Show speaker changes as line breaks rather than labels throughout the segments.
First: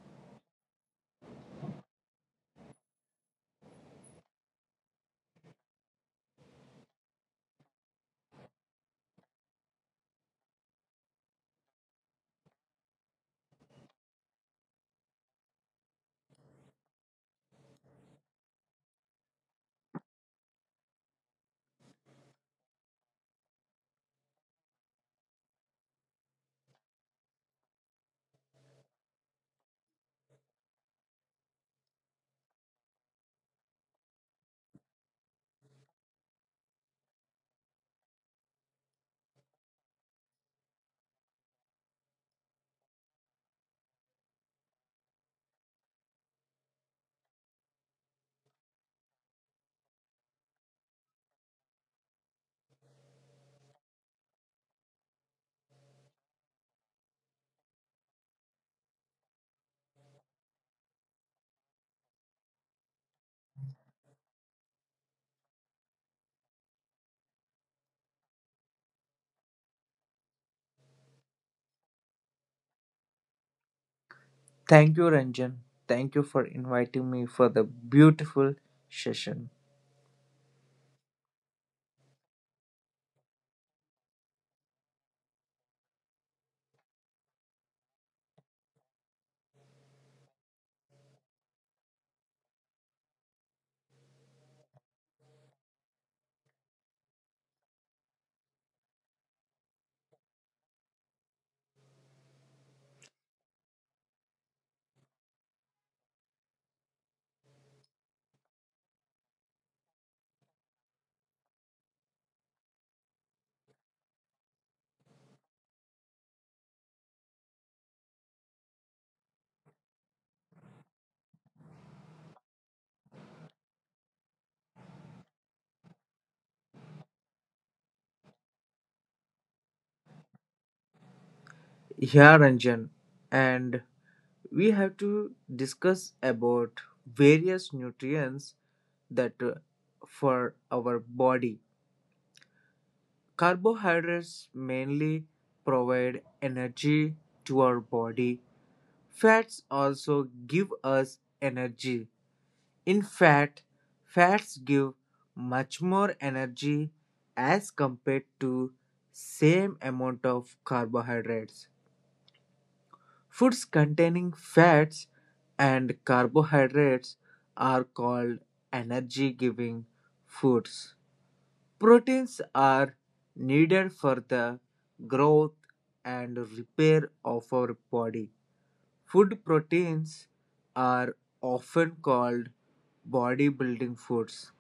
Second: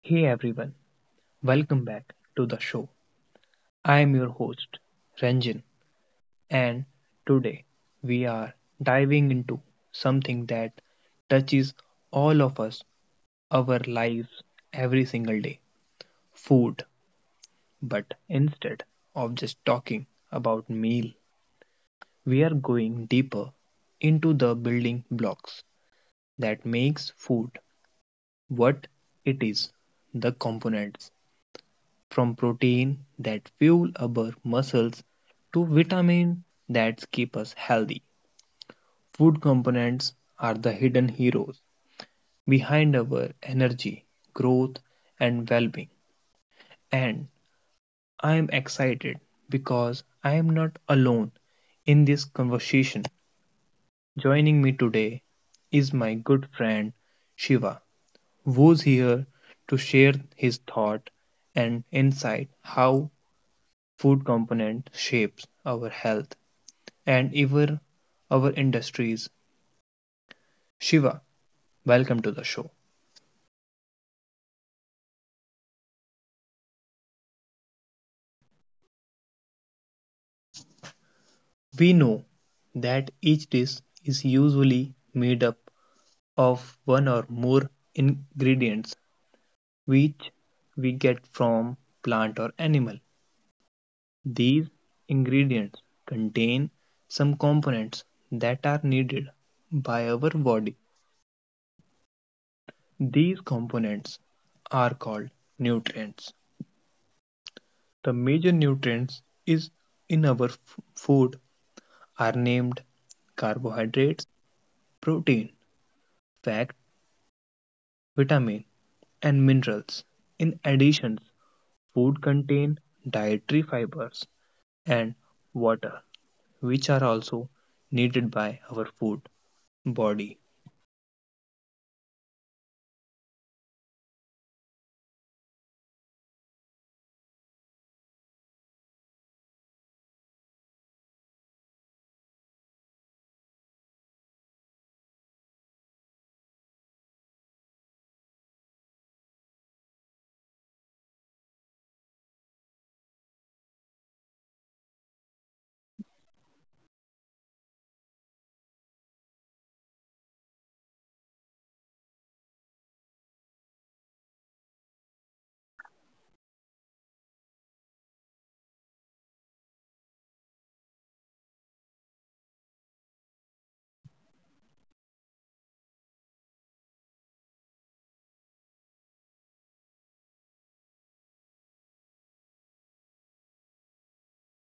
Hey everyone, welcome back to the show. I am your host, Ranjan, and today we are diving into something that touches all of us, our lives, every single day food. But instead of just talking about meal, we are going deeper into the building blocks that makes food what it is the components from protein that fuel our muscles to vitamin that keep us healthy. Food components are the hidden heroes behind our energy, growth and well-being. And I am excited because I am not alone in this conversation. Joining me today is my good friend Shiva, who's here to share his thought and insight how food component shapes our health and ever our industries. Shiva, welcome to the show.
Thank you, Ranjan. Thank you for inviting me for the beautiful session.
We know that each dish is usually made up of one or more ingredients which we get from plant or animal. These ingredients contain some components that are needed by our body. These components are called nutrients. The major nutrients is in our food are named carbohydrates, protein, fat, vitamin, and minerals. In addition, food contain dietary fibers and water, which are also needed by our food body.
Yeah, Ranjan. And we have to discuss about various nutrients that for our body. Carbohydrates mainly provide energy to our body. Fats also give us energy. In fact, fats give much more energy as compared to same amount of carbohydrates. Foods containing fats and carbohydrates are called energy giving foods. Proteins are needed for the growth and repair of our body. Food proteins are often called bodybuilding foods.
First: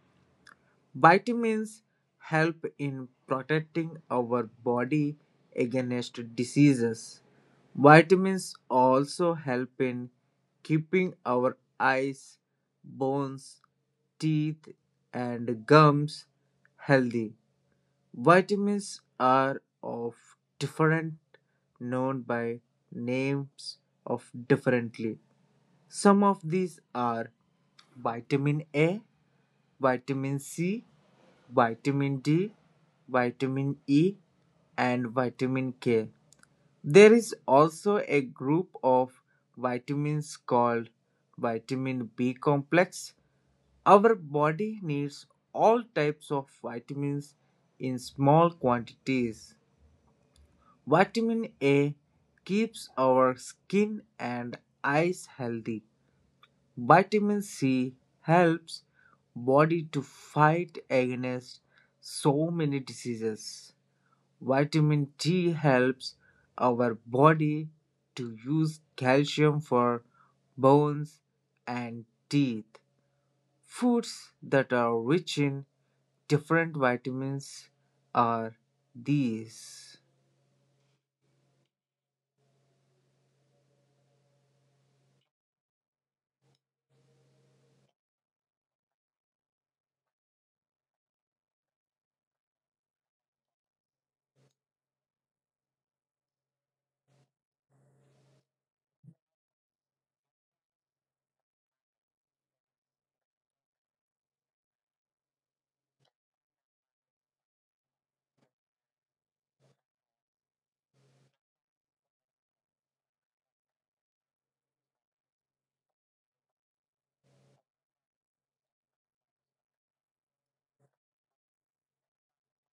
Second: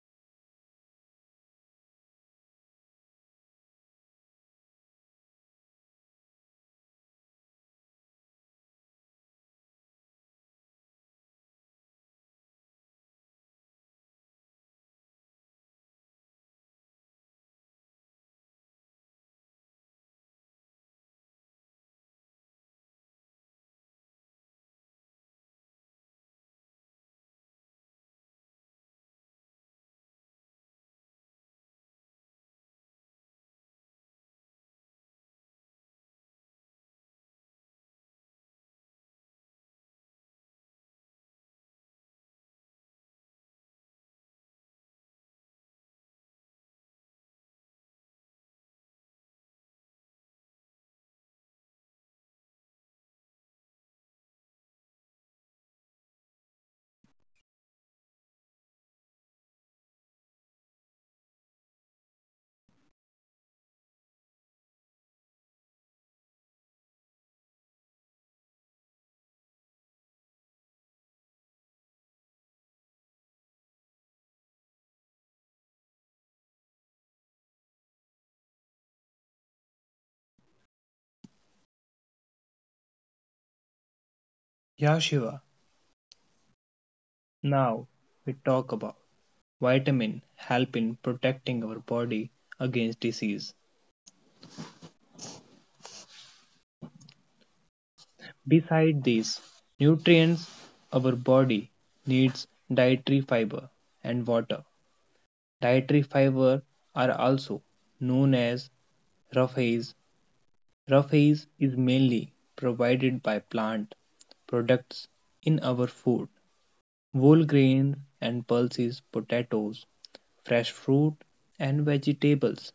Vitamins help in protecting our body against diseases. Vitamins also help in keeping our eyes, bones, teeth, and gums healthy. Vitamins are of different known by names of differently. Some of these are vitamin A, vitamin C, vitamin D, vitamin E, and vitamin K. There is also a group of vitamins called vitamin B complex. Our body needs all types of vitamins in small quantities. Vitamin A keeps our skin and eyes healthy. Vitamin C helps body to fight against so many diseases. Vitamin D helps our body to use calcium for bones and teeth. Foods that are rich in different vitamins are these.
Yeah, Shiva. Now we talk about vitamin help in protecting our body against disease. Beside these nutrients, our body needs dietary fiber and water. Dietary fiber are also known as roughage. Roughage is mainly provided by plant products in our food, whole grains and pulses, potatoes, fresh fruit, and vegetables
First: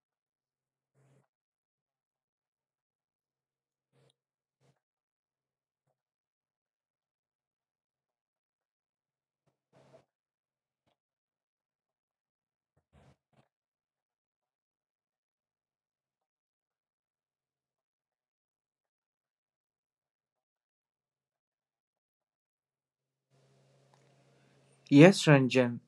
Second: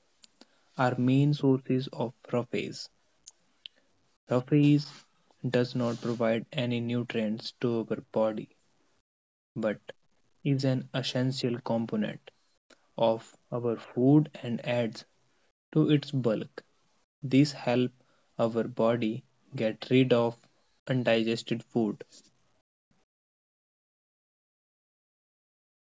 are main sources of roughage. Roughage does not provide any nutrients to our body, but is an essential component of our food and adds to its bulk. These help our body get rid of undigested food.
Yes, Ranjan.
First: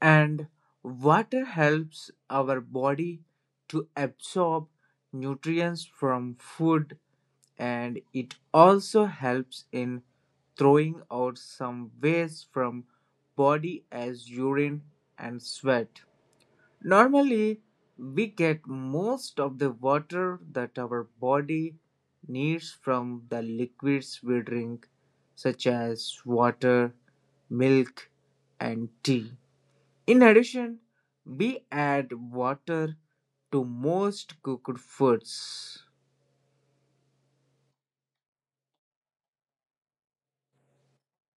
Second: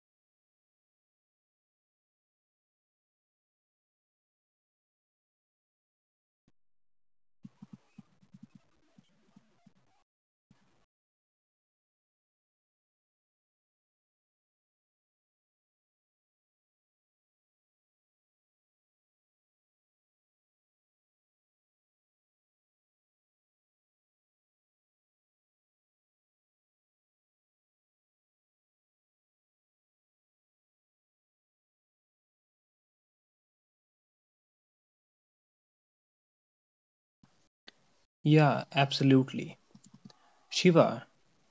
And water helps our body to absorb nutrients from food and it also helps in throwing out some waste from body as urine and sweat. Normally, we get most of the water that our body needs from the liquids we drink, such as water, milk, and tea. In addition, we add water to most cooked foods.
Yeah, absolutely. Shiva,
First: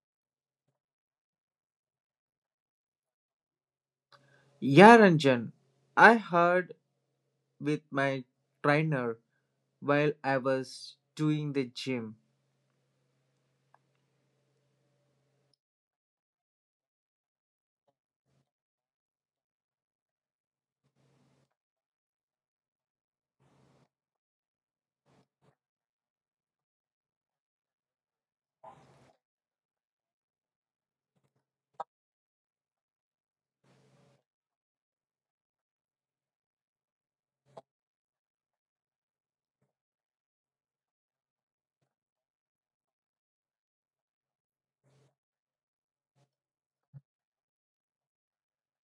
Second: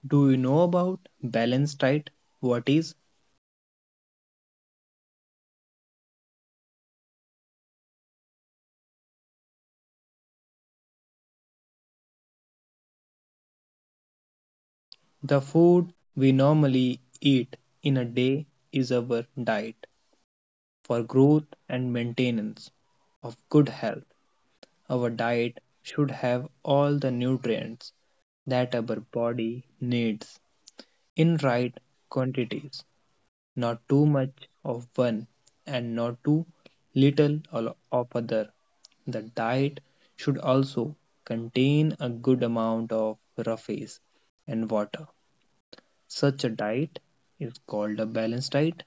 do you know about balanced diet? What is
Yeah, Ranjan, I heard with my trainer while I was doing the gym.
the food we normally eat in a day is our diet for growth and maintenance of good health. Our diet should have all the nutrients that our body needs in right quantities, not too much of one and not too little of other. The diet should also contain a good amount of roughage and water. Such a diet is called a balanced diet.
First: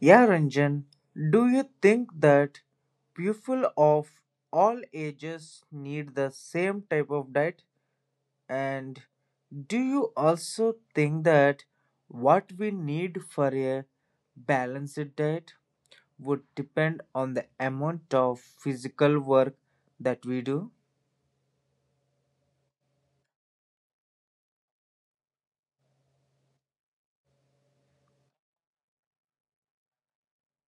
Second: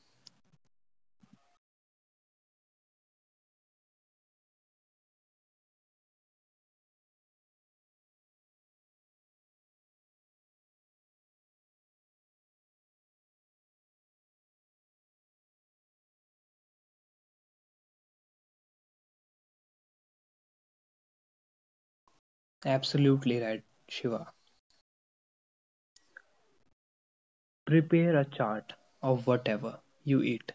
Yeah, Ranjan, do you think that people of all ages need the same type of diet? And do you also think that what we need for a balanced diet would depend on the amount of physical work that we do?
Absolutely right, Shiva. Prepare a chart of whatever you eat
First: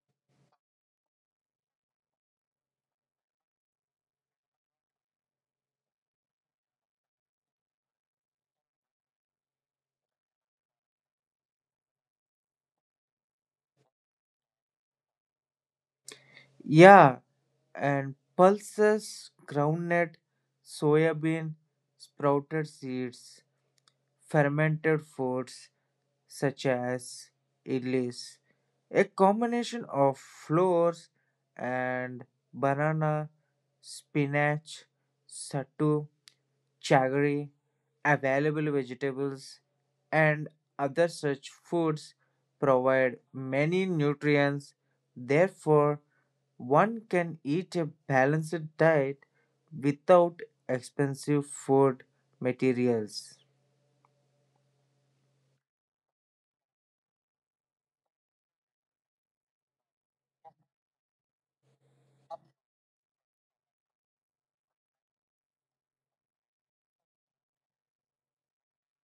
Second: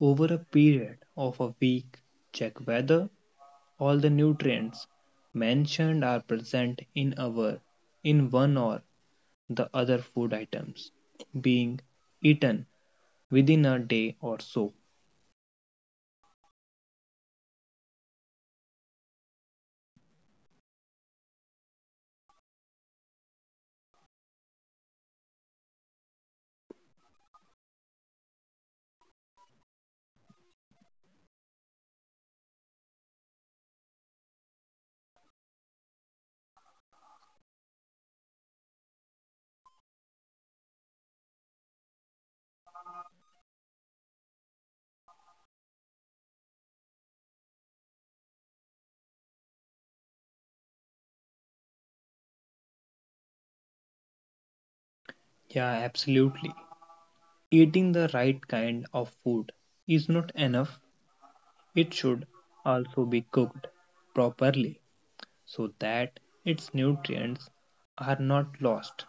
over a period of a week. Check whether all the nutrients mentioned are present in our in one or the other food items being eaten within a day or so.
Yeah, and pulses, groundnut, soybean, sprouted seeds, fermented foods such as ellis, a combination of flours and banana, spinach, sattu, jaggery, available vegetables, and other such foods provide many nutrients. Therefore, one can eat a balanced diet without expensive food materials.
Yeah, absolutely. Eating the right kind of food is not enough, it should also be cooked properly so that its nutrients are not lost.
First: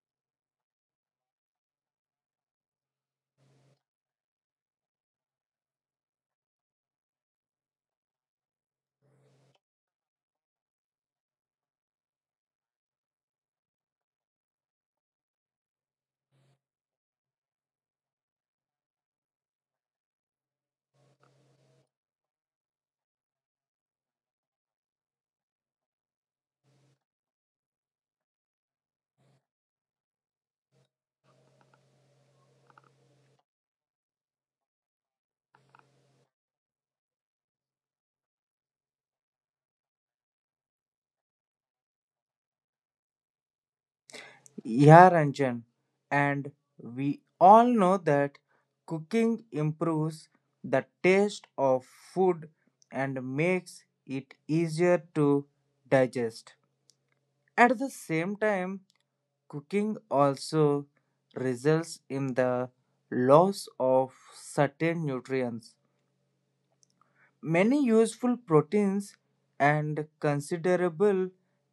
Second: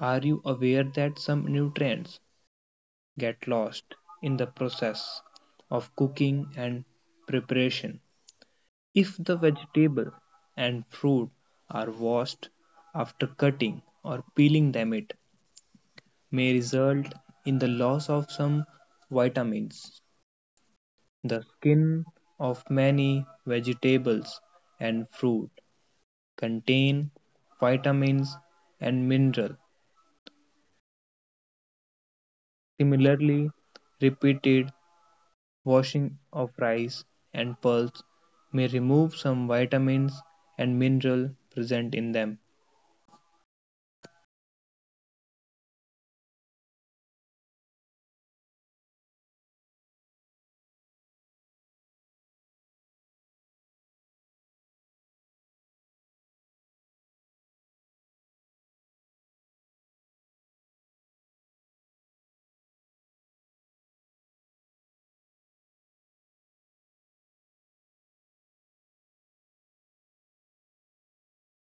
Are you aware that some nutrients get lost in the process of cooking and preparation? If the vegetable and fruit are washed after cutting or peeling them it may result in the loss of some vitamins. The skin of many vegetables and fruit contain vitamins and mineral. Similarly, repeated washing of rice and pulse may remove some vitamins and mineral present in them.
Yeah, Ranjan, and we all know that cooking improves the taste of food and makes it easier to digest. At the same time, cooking also results in the loss of certain nutrients. Many useful proteins and considerable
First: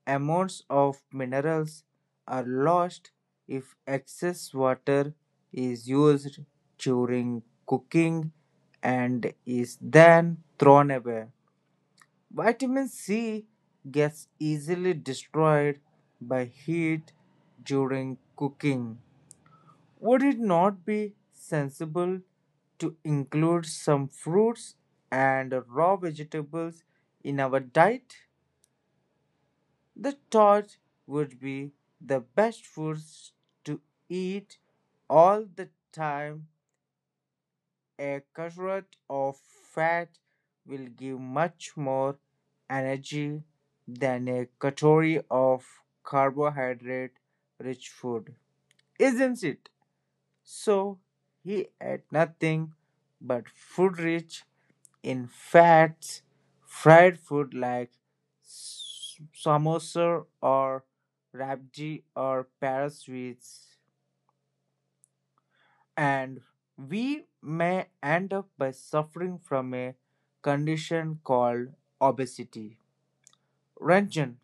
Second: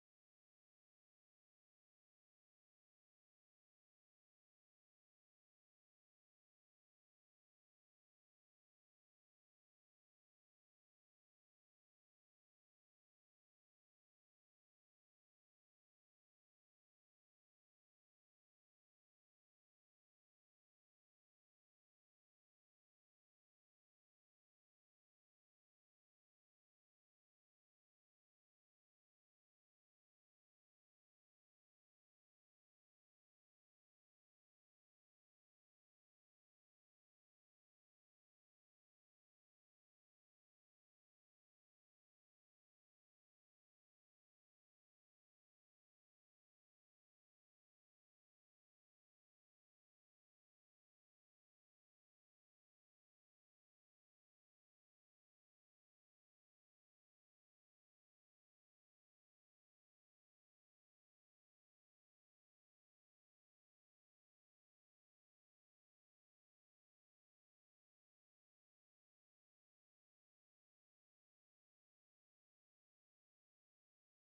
amounts of minerals are lost if excess water is used during cooking and is then thrown away. Vitamin C gets easily destroyed by heat during cooking. Would it not be sensible to include some fruits and raw vegetables in our diet? The thought would be the best foods to eat all the time. A carrot of fat will give much more energy than a calorie of carbohydrate rich food, isn't it? So he ate nothing but food rich in fats, fried food like samosa or rabji or parasweets, sweets, and we may end up by suffering from a condition called obesity. Ranjan,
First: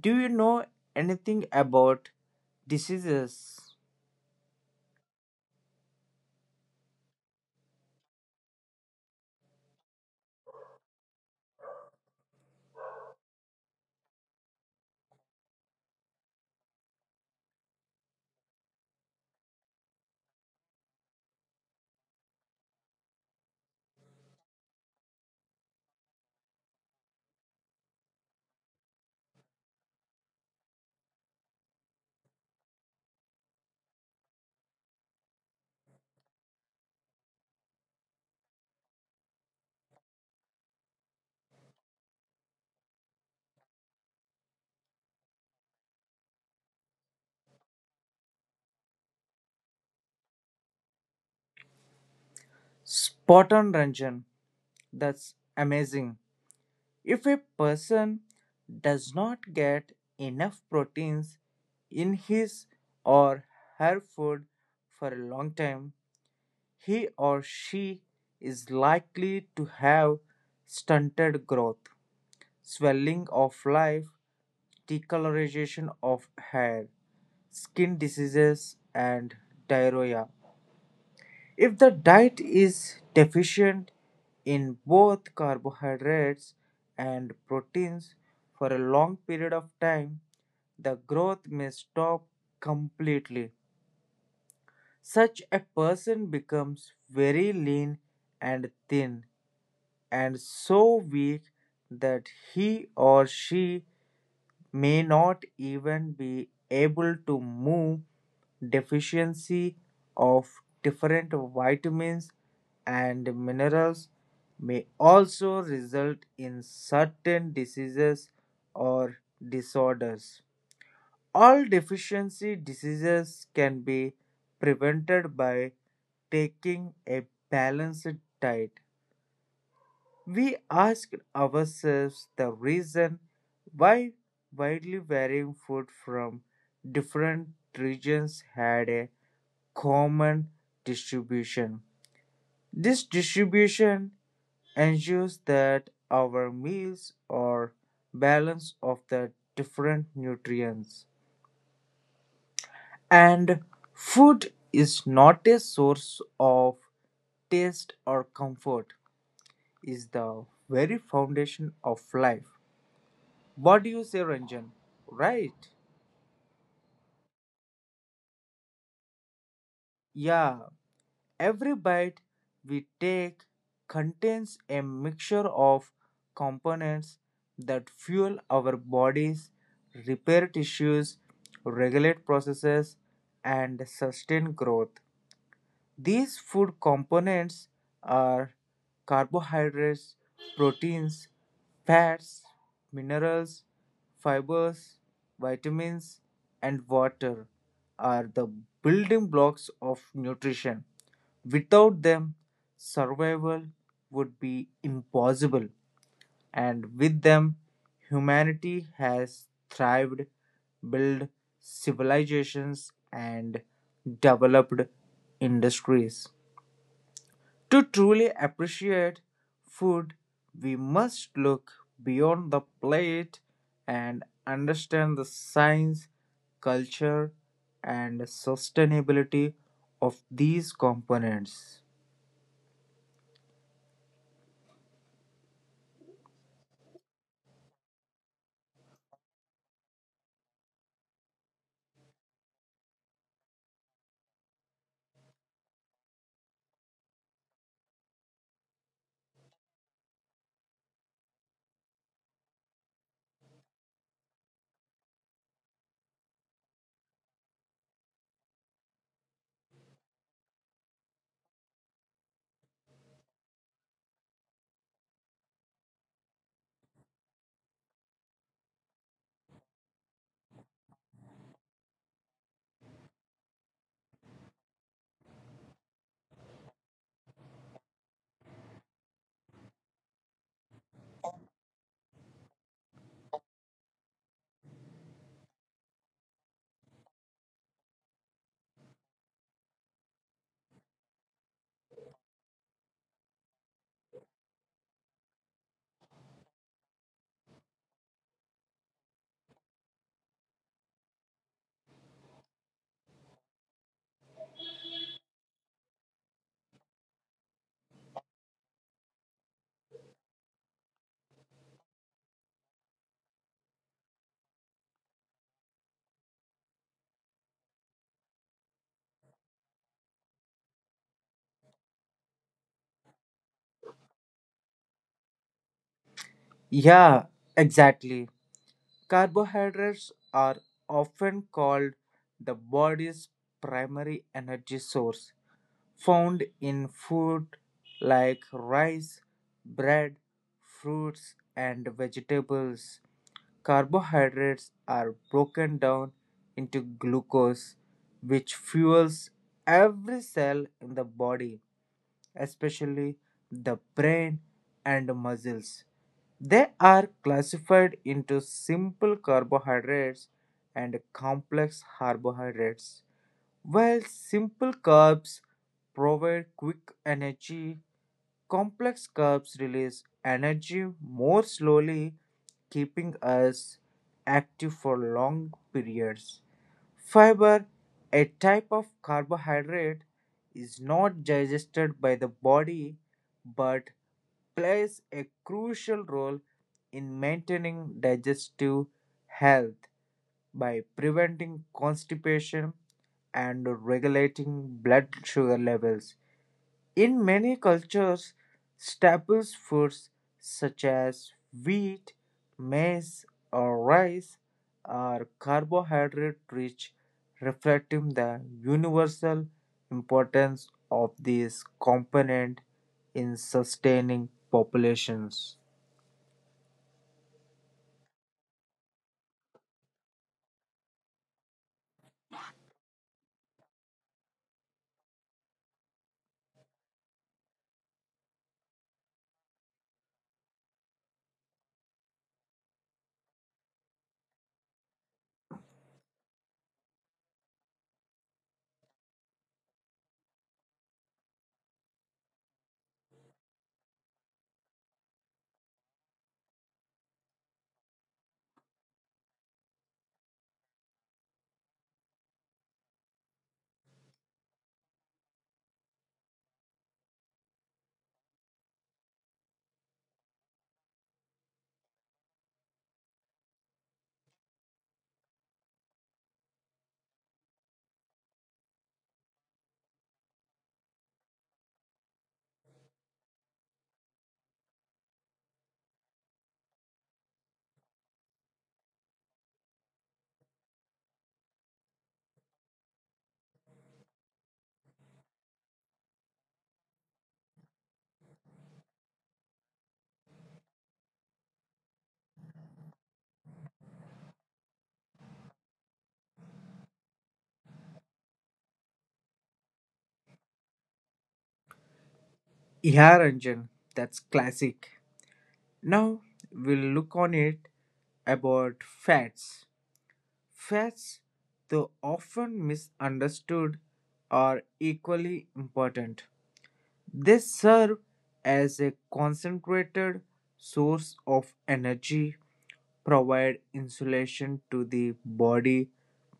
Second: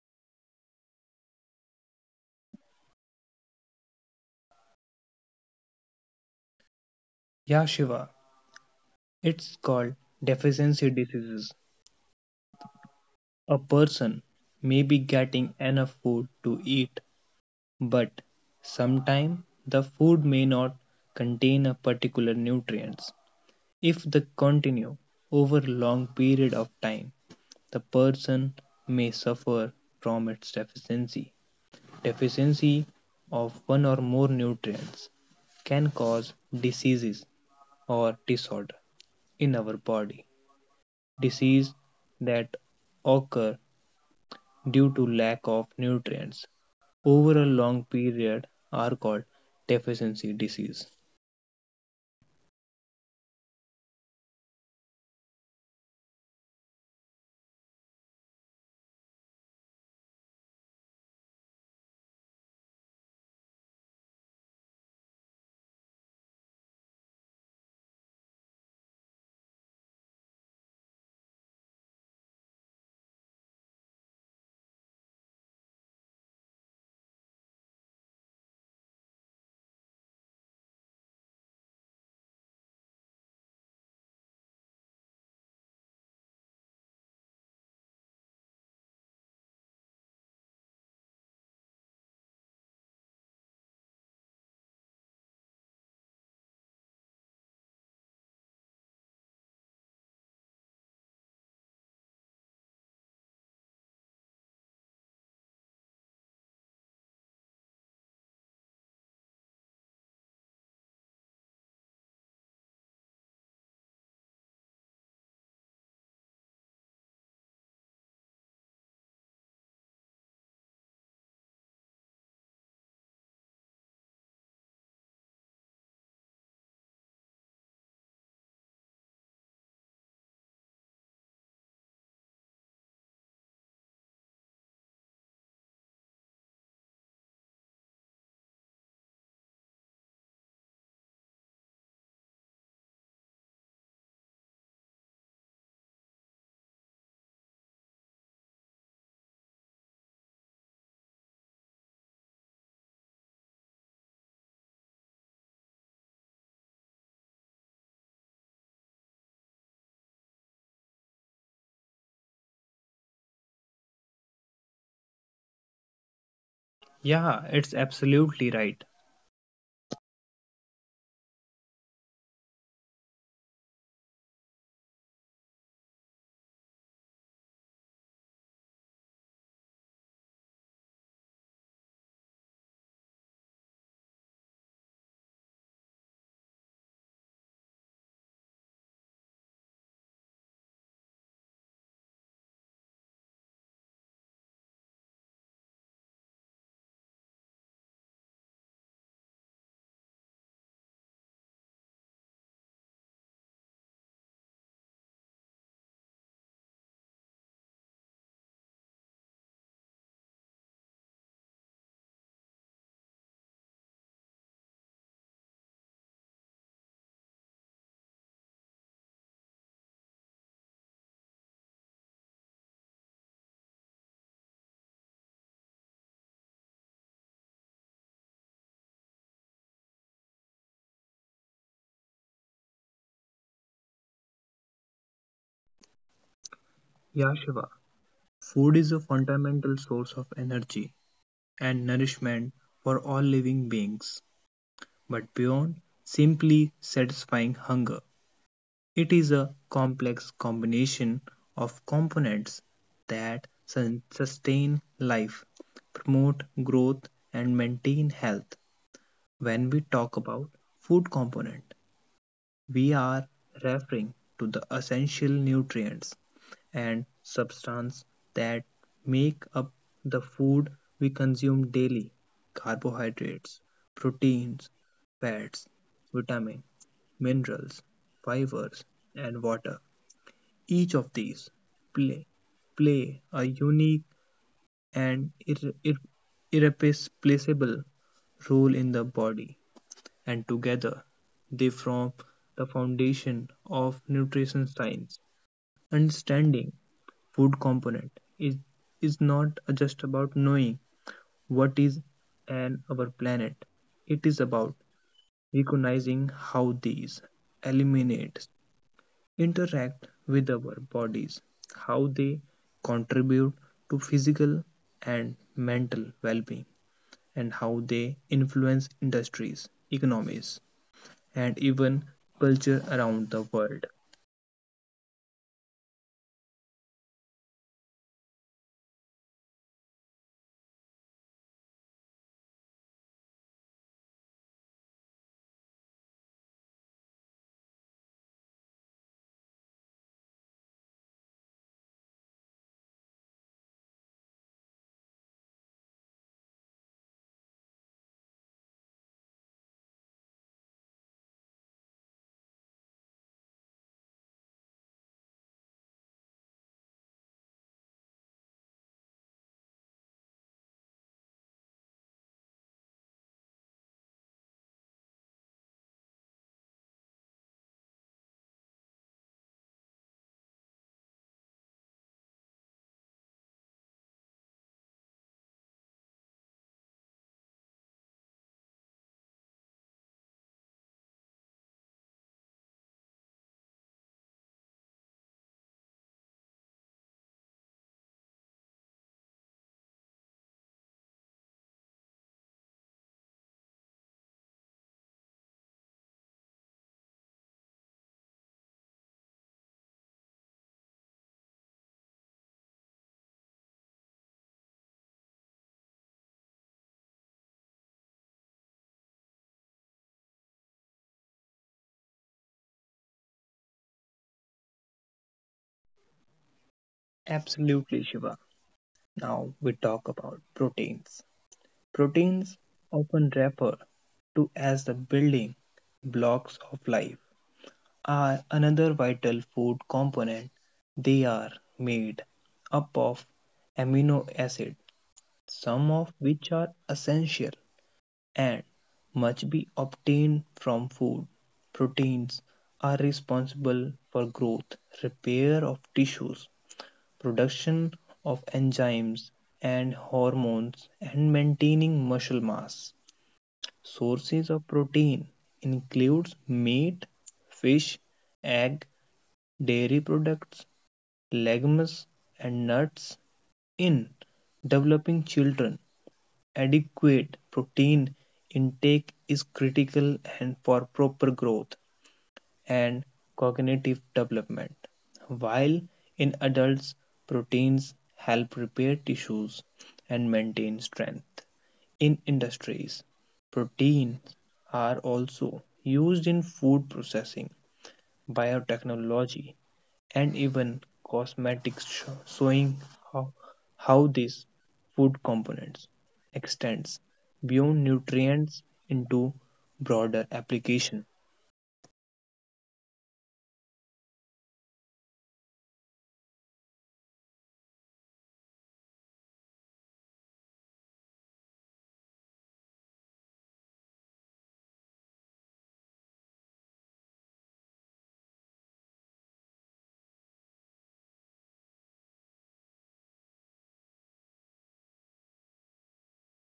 do you know anything about diseases?
Ya Shiva, it's called deficiency diseases. A person may be getting enough food to eat, but sometimes the food may not contain a particular nutrients. If they continue over a long period of time, the person may suffer from its deficiency. Deficiency of one or more nutrients can cause diseases or disorder in our body. Disease that occur due to lack of nutrients over a long period are called deficiency disease.
Spot on, Ranjan. That's amazing. If a person does not get enough proteins in his or her food for a long time, he or she is likely to have stunted growth, swelling of life, decolorization of hair, skin diseases, and diarrhea. If the diet is deficient in both carbohydrates and proteins for a long period of time, the growth may stop completely. Such a person becomes very lean and thin and so weak that he or she may not even be able to move. Deficiency of different vitamins and minerals may also result in certain diseases or disorders. All deficiency diseases can be prevented by taking a balanced diet. We asked ourselves the reason why widely varying food from different regions had a common distribution. This distribution ensures that our meals are balanced of the different nutrients. And food is not a source of taste or comfort, is the very foundation of life. What do you say, Ranjan? Right?
Yeah, it's absolutely right.
Yeah, every bite we take contains a mixture of components that fuel our bodies, repair tissues, regulate processes, and sustain growth. These food components are carbohydrates, proteins, fats, minerals, fibers, vitamins, and water are the building blocks of nutrition. Without them, survival would be impossible, and with them, humanity has thrived, built civilizations, and developed industries. To truly appreciate food, we must look beyond the plate and understand the science, culture, and sustainability of these components.
Yeah, Shiva. Food is a fundamental source of energy and nourishment for all living beings, but beyond simply satisfying hunger, it is a complex combination of components that sustain life, promote growth, and maintain health. When we talk about food component, we are referring to the essential nutrients and substance that make up the food we consume daily. Carbohydrates, proteins, fats, vitamins, minerals, fibers, and water. Each of these play, play a unique and irreplaceable role in the body and together they form the foundation of nutrition science. Understanding food component is not just about knowing what is on our planet. It is about recognizing how these eliminates interact with our bodies, how they contribute to physical and mental well-being, and how they influence industries, economies, and even culture around the world.
Yeah, exactly. Carbohydrates are often called the body's primary energy source, found in food like rice, bread, fruits, and vegetables. Carbohydrates are broken down into glucose, which fuels every cell in the body, especially the brain and muscles. They are classified into simple carbohydrates and complex carbohydrates. While simple carbs provide quick energy, complex carbs release energy more slowly, keeping us active for long periods. Fiber, a type of carbohydrate, is not digested by the body but plays a crucial role in maintaining digestive health by preventing constipation and regulating blood sugar levels. In many cultures, staple foods such as wheat, maize, or rice are carbohydrate-rich, reflecting the universal importance of these components in sustaining populations.
Absolutely, Shiva. Now we talk about proteins. Proteins, often referred to as the building blocks of life, are another vital food component. They are made up of amino acids, some of which are essential and must be obtained from food. Proteins are responsible for growth, repair of tissues, production of enzymes and hormones, and maintaining muscle mass. Sources of protein includes meat, fish, egg, dairy products, legumes, and nuts. In developing children, adequate protein intake is critical and for proper growth and cognitive development. While in adults, proteins help repair tissues and maintain strength. In industries, proteins are also used in food processing, biotechnology, and even cosmetics, showing how, how these food components extends beyond nutrients into broader application.
Yeah, Ranjan, that's classic. Now we'll look on it about fats. Fads, though often misunderstood, are equally important. They serve as a concentrated source of energy, provide insulation to the body,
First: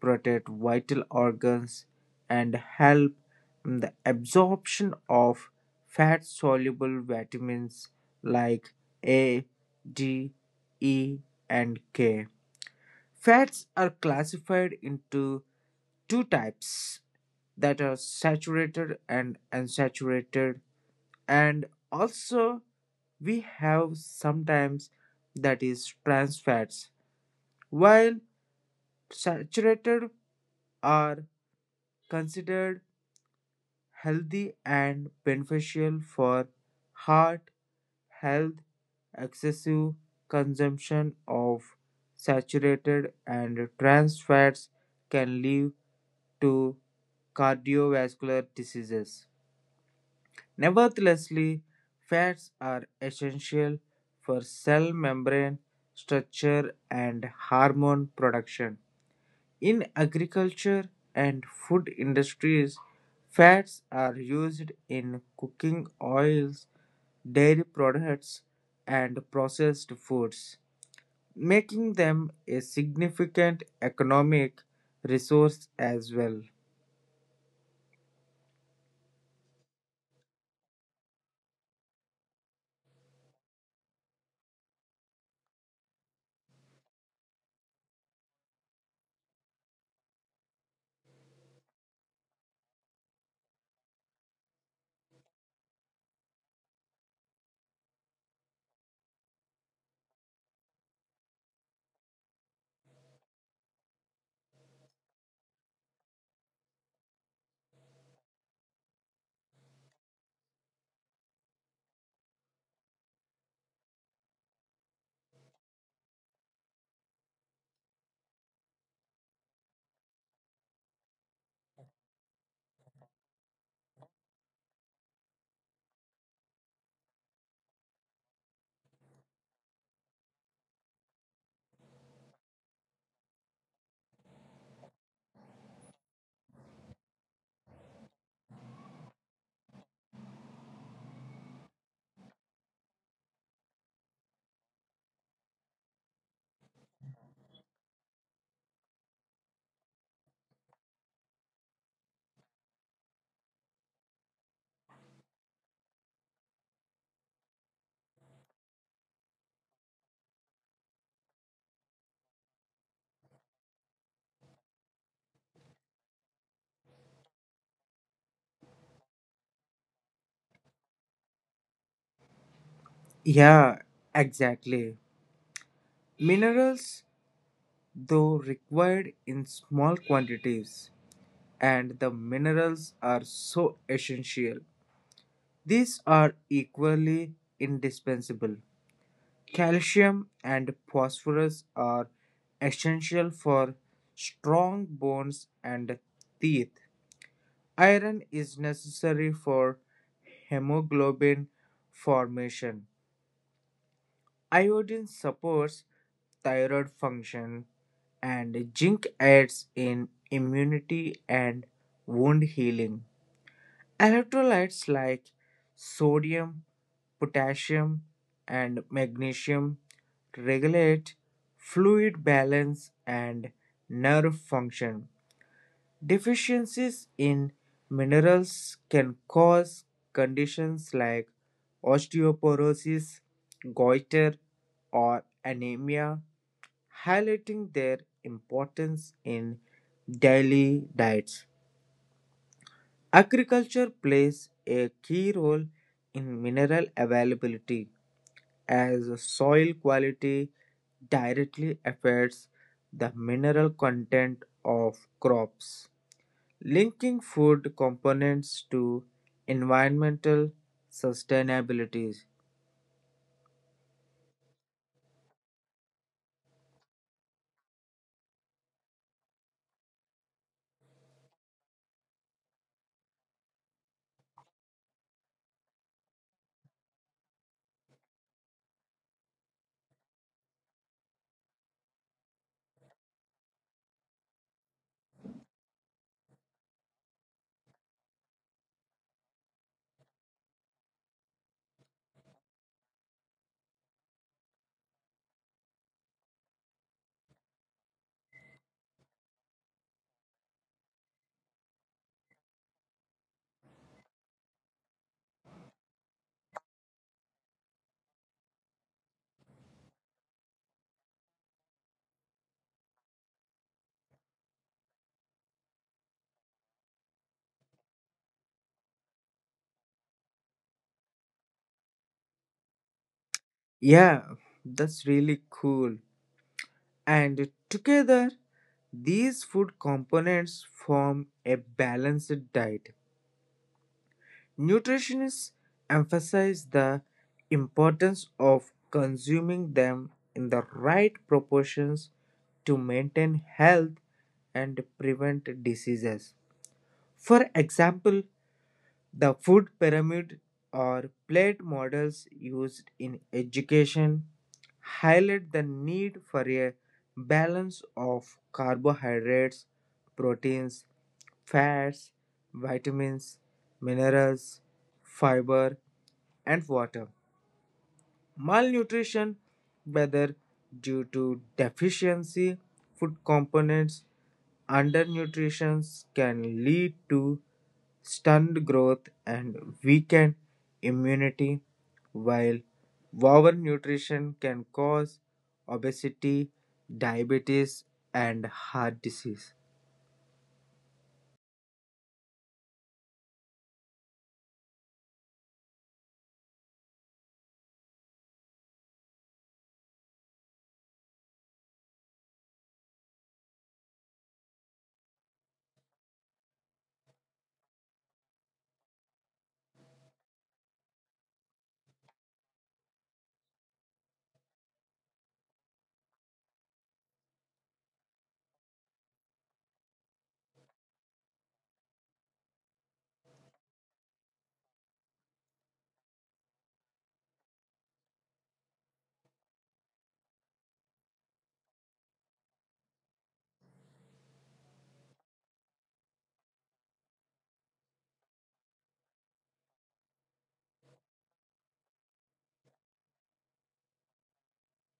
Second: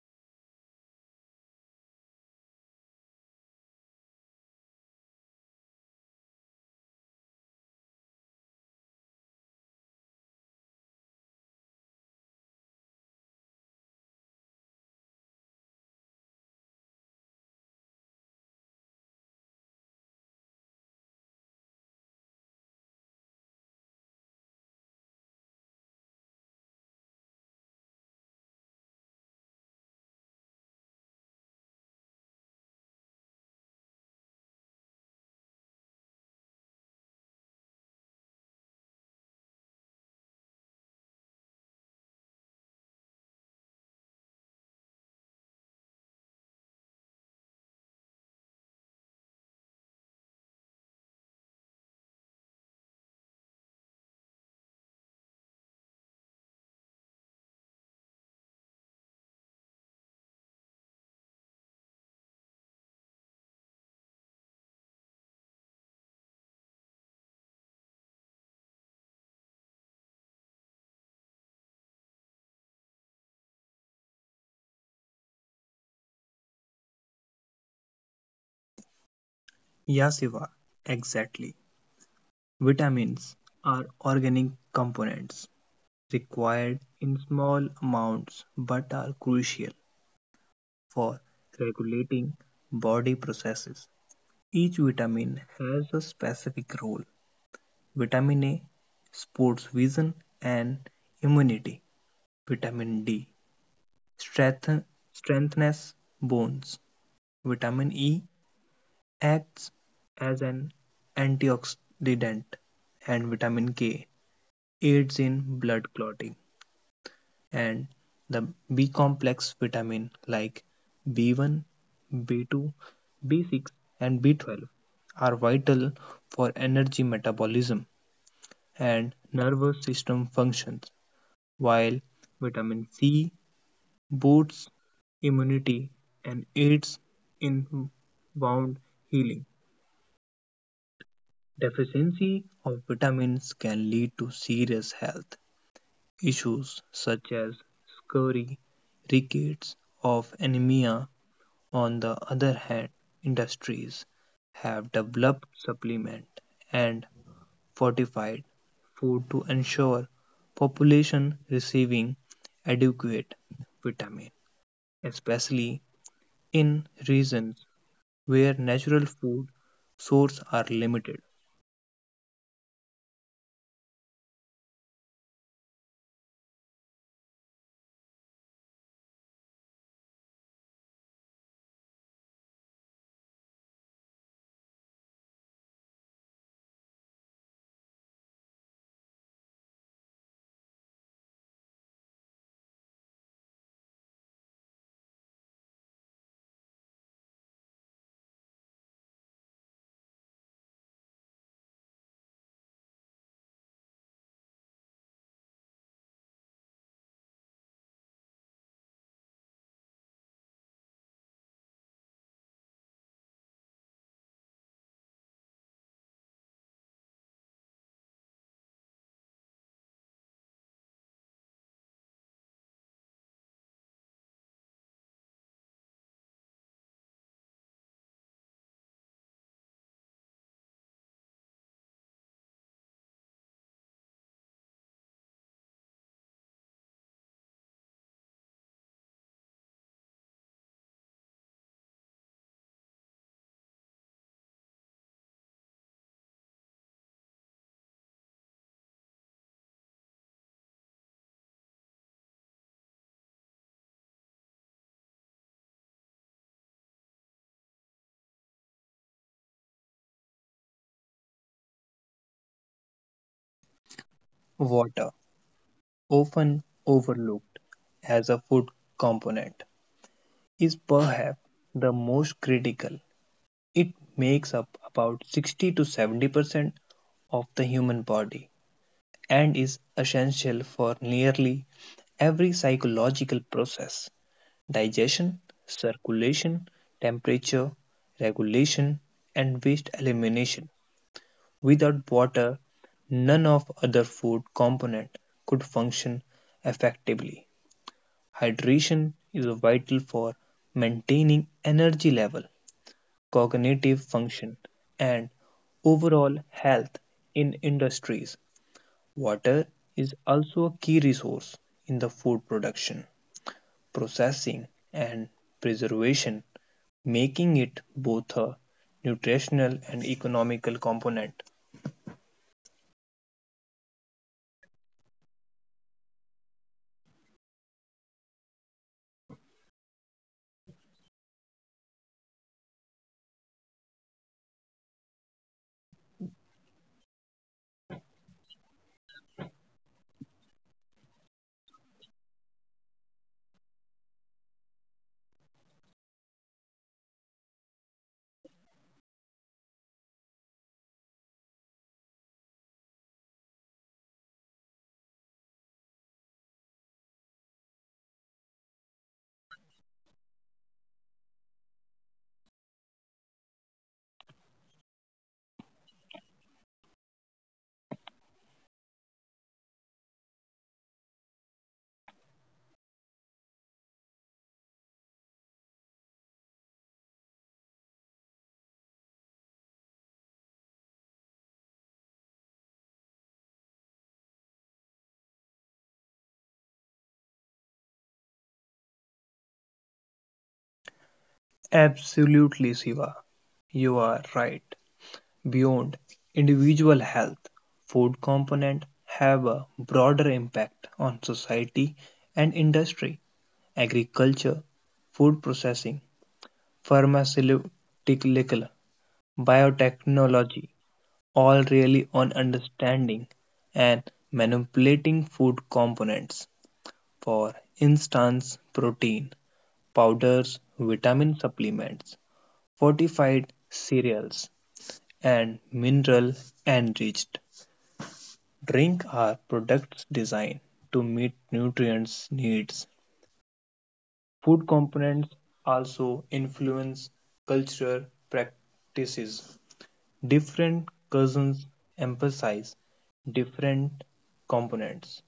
protect vital organs, and help in the absorption of fat soluble vitamins like A, D, E, and K. Fats are classified into two types that are saturated and unsaturated, and also we have sometimes that is trans fats. While saturated are considered healthy and beneficial for heart health. Excessive consumption of saturated and trans fats can lead to cardiovascular diseases. Nevertheless, fats are essential for cell membrane structure and hormone production. In agriculture and food industries, fats are used in cooking oils, dairy products, and processed foods, making them a significant economic resource as well.
Yeah, Siva, exactly. Vitamins are organic components required in small amounts but are crucial for regulating body processes. Each vitamin has a specific role. Vitamin A supports vision and immunity. Vitamin D strengthen, strengthens bones. Vitamin E acts as an antioxidant and vitamin K aids in blood clotting. And the B complex vitamin like B1, B2, B6, and B12 are vital for energy metabolism and nervous system functions, while vitamin C boosts immunity and aids in wound healing. Deficiency of vitamins can lead to serious health issues such as scurvy, rickets of anemia. On the other hand, industries have developed supplement and fortified food to ensure population receiving adequate vitamin, especially in regions where natural food sources are limited.
Yeah, exactly. Minerals, though, required in small quantities, and the minerals are so essential. These are equally indispensable. Calcium and phosphorus are essential for strong bones and teeth. Iron is necessary for hemoglobin formation. Iodine supports thyroid function, and zinc aids in immunity and wound healing. Electrolytes like sodium, potassium, and magnesium regulate fluid balance and nerve function. Deficiencies in minerals can cause conditions like osteoporosis, goiter, or anemia, highlighting their importance in daily diets. Agriculture plays a key role in mineral availability as soil quality directly affects the mineral content of crops. Linking food components to environmental sustainability.
Water, often overlooked as a food component, is perhaps the most critical. It makes up about 60 to 70% of the human body and is essential for nearly every psychological process digestion, circulation, temperature regulation, and waste elimination. Without water, none of other food component could function effectively. Hydration is vital for maintaining energy level, cognitive function, and overall health in industries. Water is also a key resource in the food production, processing, and preservation, making it both a nutritional and economical component.
Yeah, that's really cool. And together, these food components form a balanced diet. Nutritionists emphasize the importance of consuming them in the right proportions to maintain health and prevent diseases. For example, the food pyramid or plate models used in education highlight the need for a balance of carbohydrates, proteins, fats, vitamins, minerals, fiber, and water. Malnutrition, whether due to deficiency food components, undernutrition can lead to stunned growth and weakened immunity, while overnutrition can cause obesity, diabetes, and heart disease.
Absolutely, Siva. You are right. Beyond individual health, food component have a broader impact on society and industry. Agriculture, food processing, pharmaceutical, biotechnology, all really on understanding and manipulating food components. For instance, protein, powders, vitamin supplements, fortified cereals, and mineral enriched drink are products designed to meet nutrients needs. Food components also influence cultural practices. Different cousins emphasize different components,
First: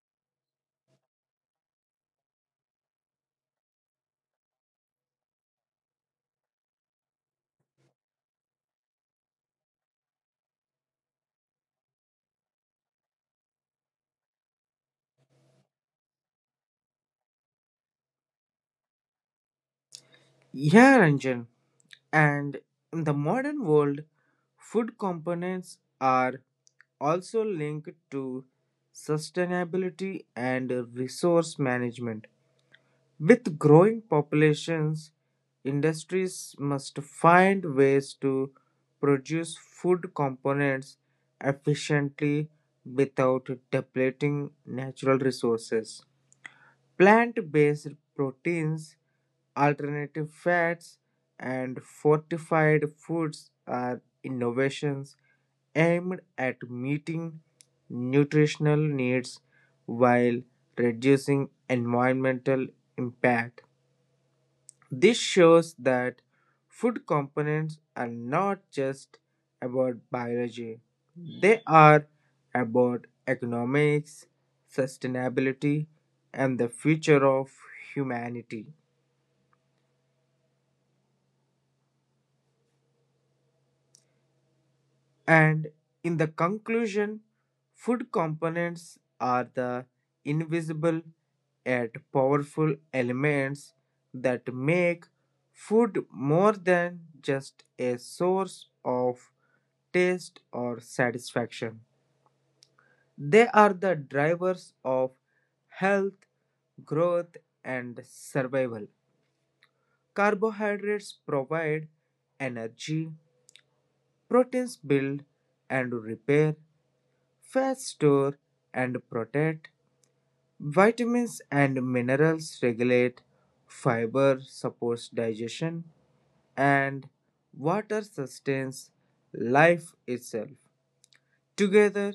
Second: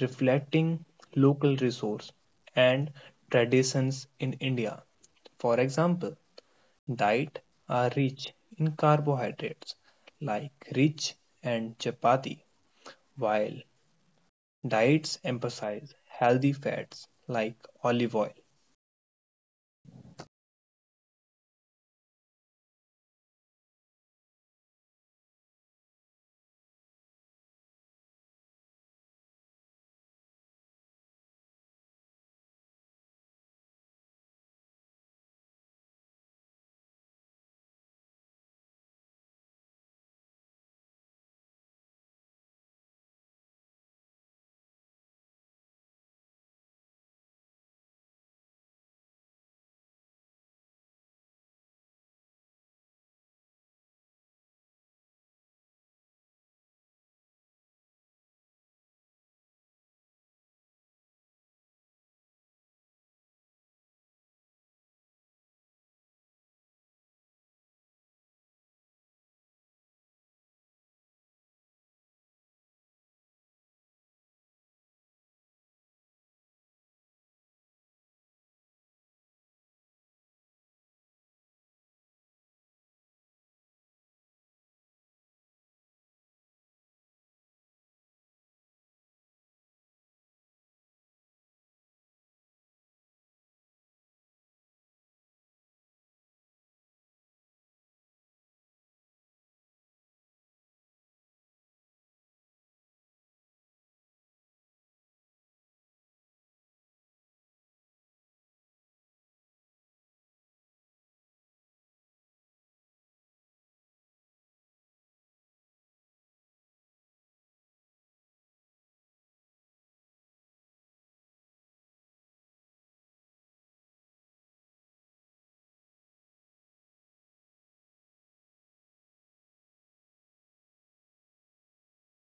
reflecting local resources and traditions in India. For example, diets are rich in carbohydrates like rich and chapati, while diets emphasize healthy fats like olive oil.
Yeah, Ranjan. And in the modern world, food components are also linked to sustainability and resource management. With growing populations, industries must find ways to produce food components efficiently without depleting natural resources. Plant-based proteins, alternative fats, and fortified foods are innovations aimed at meeting nutritional needs while reducing environmental impact. This shows that food components are not just about biology, they are about economics, sustainability, and the future of humanity. And in the conclusion, food components are the invisible yet powerful elements that make food more than just a source of taste or satisfaction. They are the drivers of health, growth, and survival. Carbohydrates provide energy, proteins build and repair, fat store and protect, vitamins and minerals regulate, fiber supports digestion, and water sustains life itself. Together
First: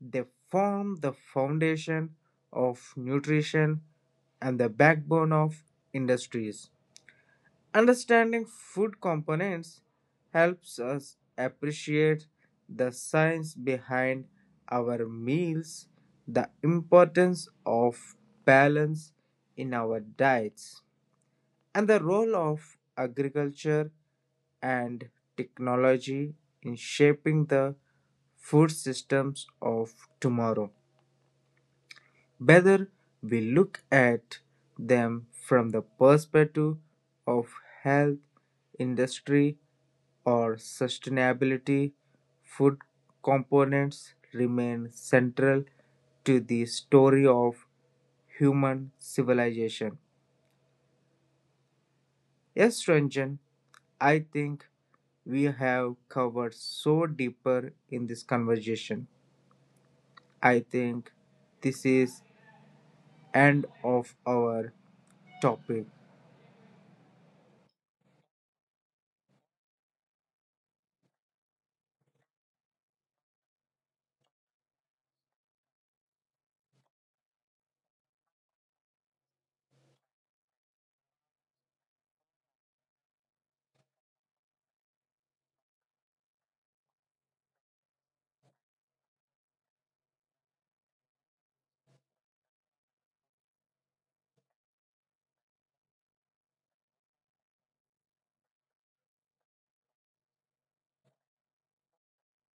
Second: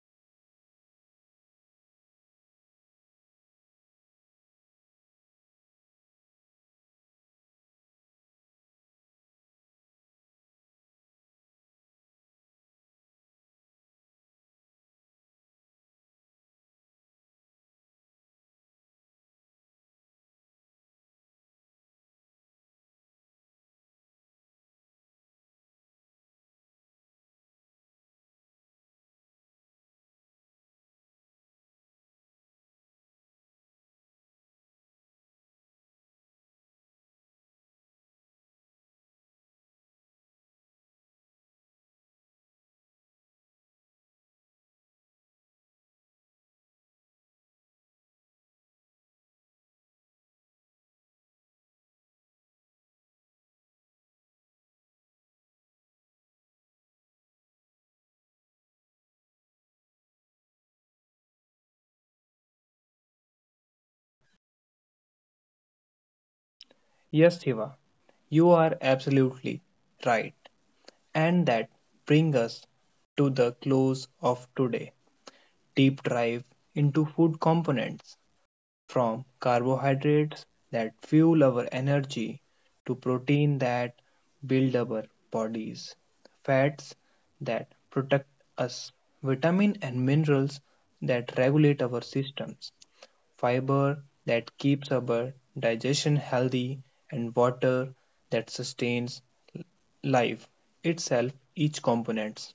they form the foundation of nutrition and the backbone of industries. Understanding food components helps us appreciate the science behind our meals, the importance of balance in our diets, and the role of agriculture and technology in shaping the food systems of tomorrow. Whether we look at them from the perspective of health, industry, or sustainability, food components remain central to the story of human civilization. Yes, Ranjan, I think we have covered so deeper in this conversation. I think this is end of our topic.
Yes, Shiva, you are absolutely right. And that brings us to the close of today deep dive into food components from carbohydrates that fuel our energy to protein that build our bodies, fats that protect us, vitamin and minerals that regulate our systems, fiber that keeps our digestion healthy, and water that sustains life itself. Each component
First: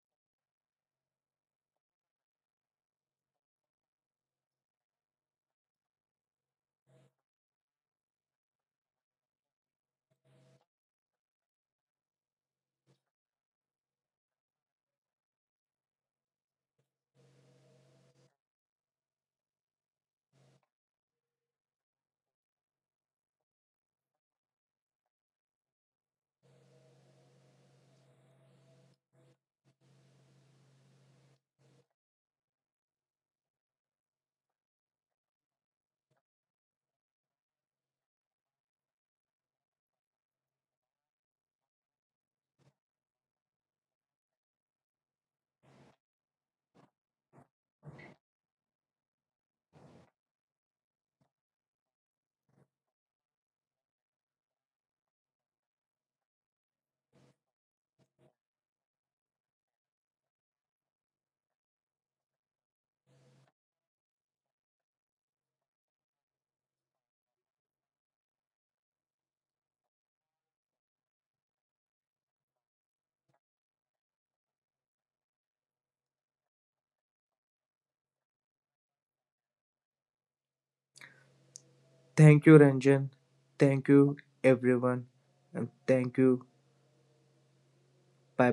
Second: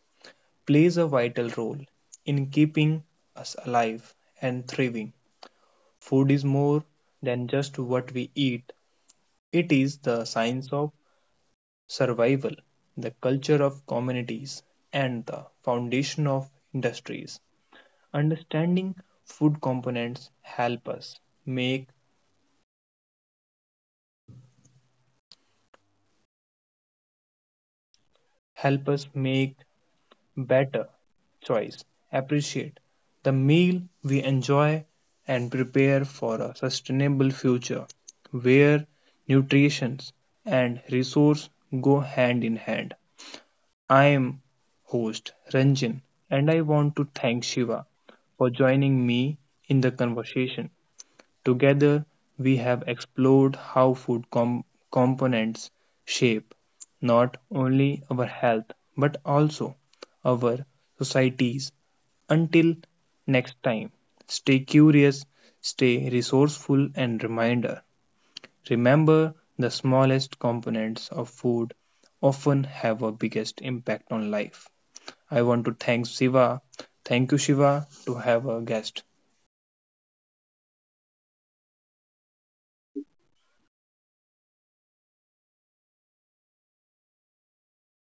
plays a vital role in keeping us alive and thriving. Food is more than just what we eat, it is the science of survival, the culture of communities, and the foundation of industries. Understanding food components make help us make better choice, appreciate the meal we enjoy and prepare for a sustainable future where nutrition and resource go hand in hand. I am host Ranjan and I want to thank Shiva for joining me in the conversation. Together, we have explored how components shape not only our health but also our societies. Until next time, stay curious, stay resourceful, and reminder remember the smallest components of food often have a biggest impact on life. I want to thank Shiva. Thank you, Shiva, to have a guest.
Thank you, Ranjan. Thank you, everyone, and thank you. Bye